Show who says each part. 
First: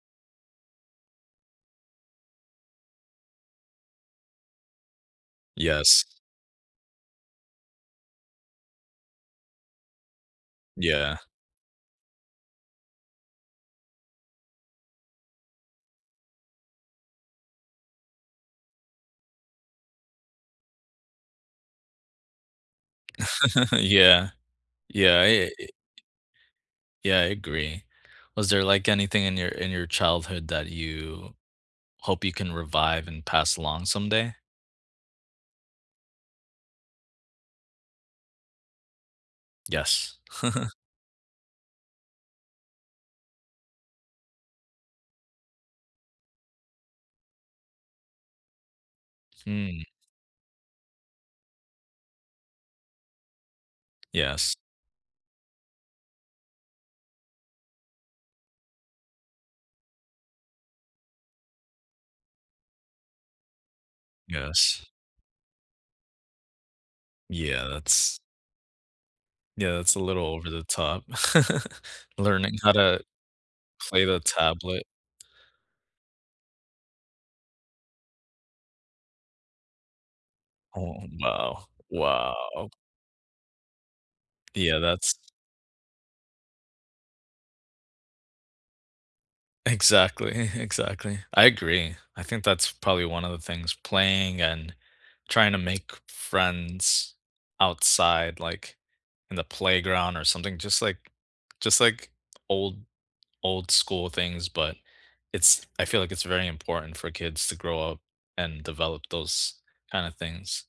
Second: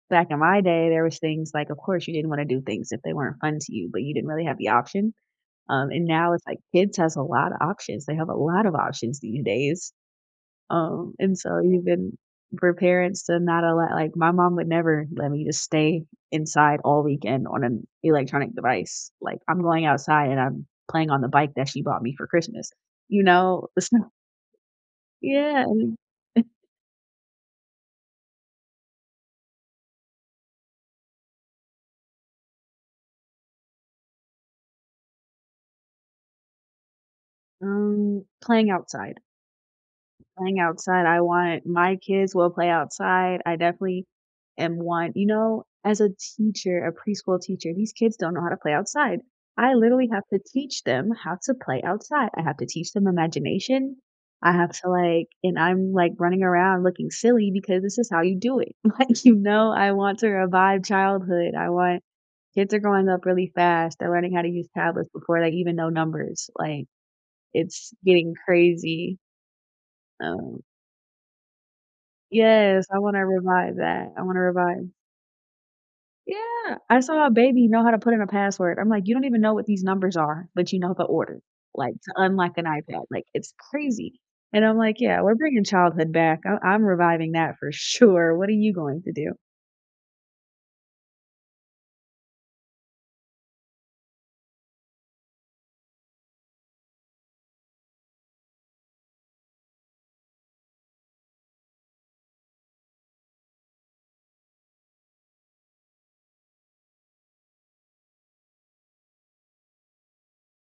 Speaker 1: Back in my day, there was things like, of course, you didn't wanna do things if they weren't fun to you, but you didn't really have the option, um, and
Speaker 2: Yes.
Speaker 1: now, it's like, kids has a lot of options; they have a lot of options these days. Um,
Speaker 2: Yeah.
Speaker 1: and, so, even for parents to not allow like, my mom would never let me just stay inside all weekend on an electronic device. Like, I'm going outside and I'm playing on the bike that she bought me for Christmas, you know? So
Speaker 2: Yeah. Yeah, i it
Speaker 1: Yeah,
Speaker 2: it
Speaker 1: I mean
Speaker 2: Yeah, I agree. Was there, like, anything in your in your childhood that you hope you can revive and pass along someday?
Speaker 1: Mm, playing outside.
Speaker 2: Yes.
Speaker 1: Playing outside, I wanted my kids will play outside. I definitely am one you know, as a teacher, a preschool teacher, these kids don't know how to play outside. I
Speaker 2: Hmm.
Speaker 1: literally have to teach them how to play outside. I have to teach them imagination. I
Speaker 2: Yes.
Speaker 1: have to, like and I'm, like, running around looking silly, because this is how you do it, like, you know? I want to revive childhood, I want kids are growing up really fast, they're learning how to use
Speaker 2: Yes.
Speaker 1: tablets before they even know numbers, like,
Speaker 2: Yeah,
Speaker 1: it's
Speaker 2: that's
Speaker 1: getting crazy.
Speaker 2: Yeah, that's a little over
Speaker 1: Um
Speaker 2: the top. Learning how
Speaker 1: Yes, I
Speaker 2: to
Speaker 1: wanna revive
Speaker 2: play
Speaker 1: that.
Speaker 2: the
Speaker 1: I wanna
Speaker 2: tablet.
Speaker 1: revive Yeah! I saw a baby know how to put in a password, I'm like, "You don't even know what these numbers are, but you know
Speaker 2: Oh,
Speaker 1: the order,"
Speaker 2: wow.
Speaker 1: like, "to unlock an
Speaker 2: Wow.
Speaker 1: iPad," like, it's crazy, and I'm
Speaker 2: Yeah,
Speaker 1: like,
Speaker 2: that's
Speaker 1: "Yeah, we're bringing childhood back. I I'm reviving that, for sure, what are you going to do?"
Speaker 2: Exactly, exactly. I agree, I think that's, probably, one of the things playing, and trying to make friends outside, like, in the playground, or something, just, like just, like, old old school things, but, it's I feel like it's very important for kids to grow up and develop those kinda things.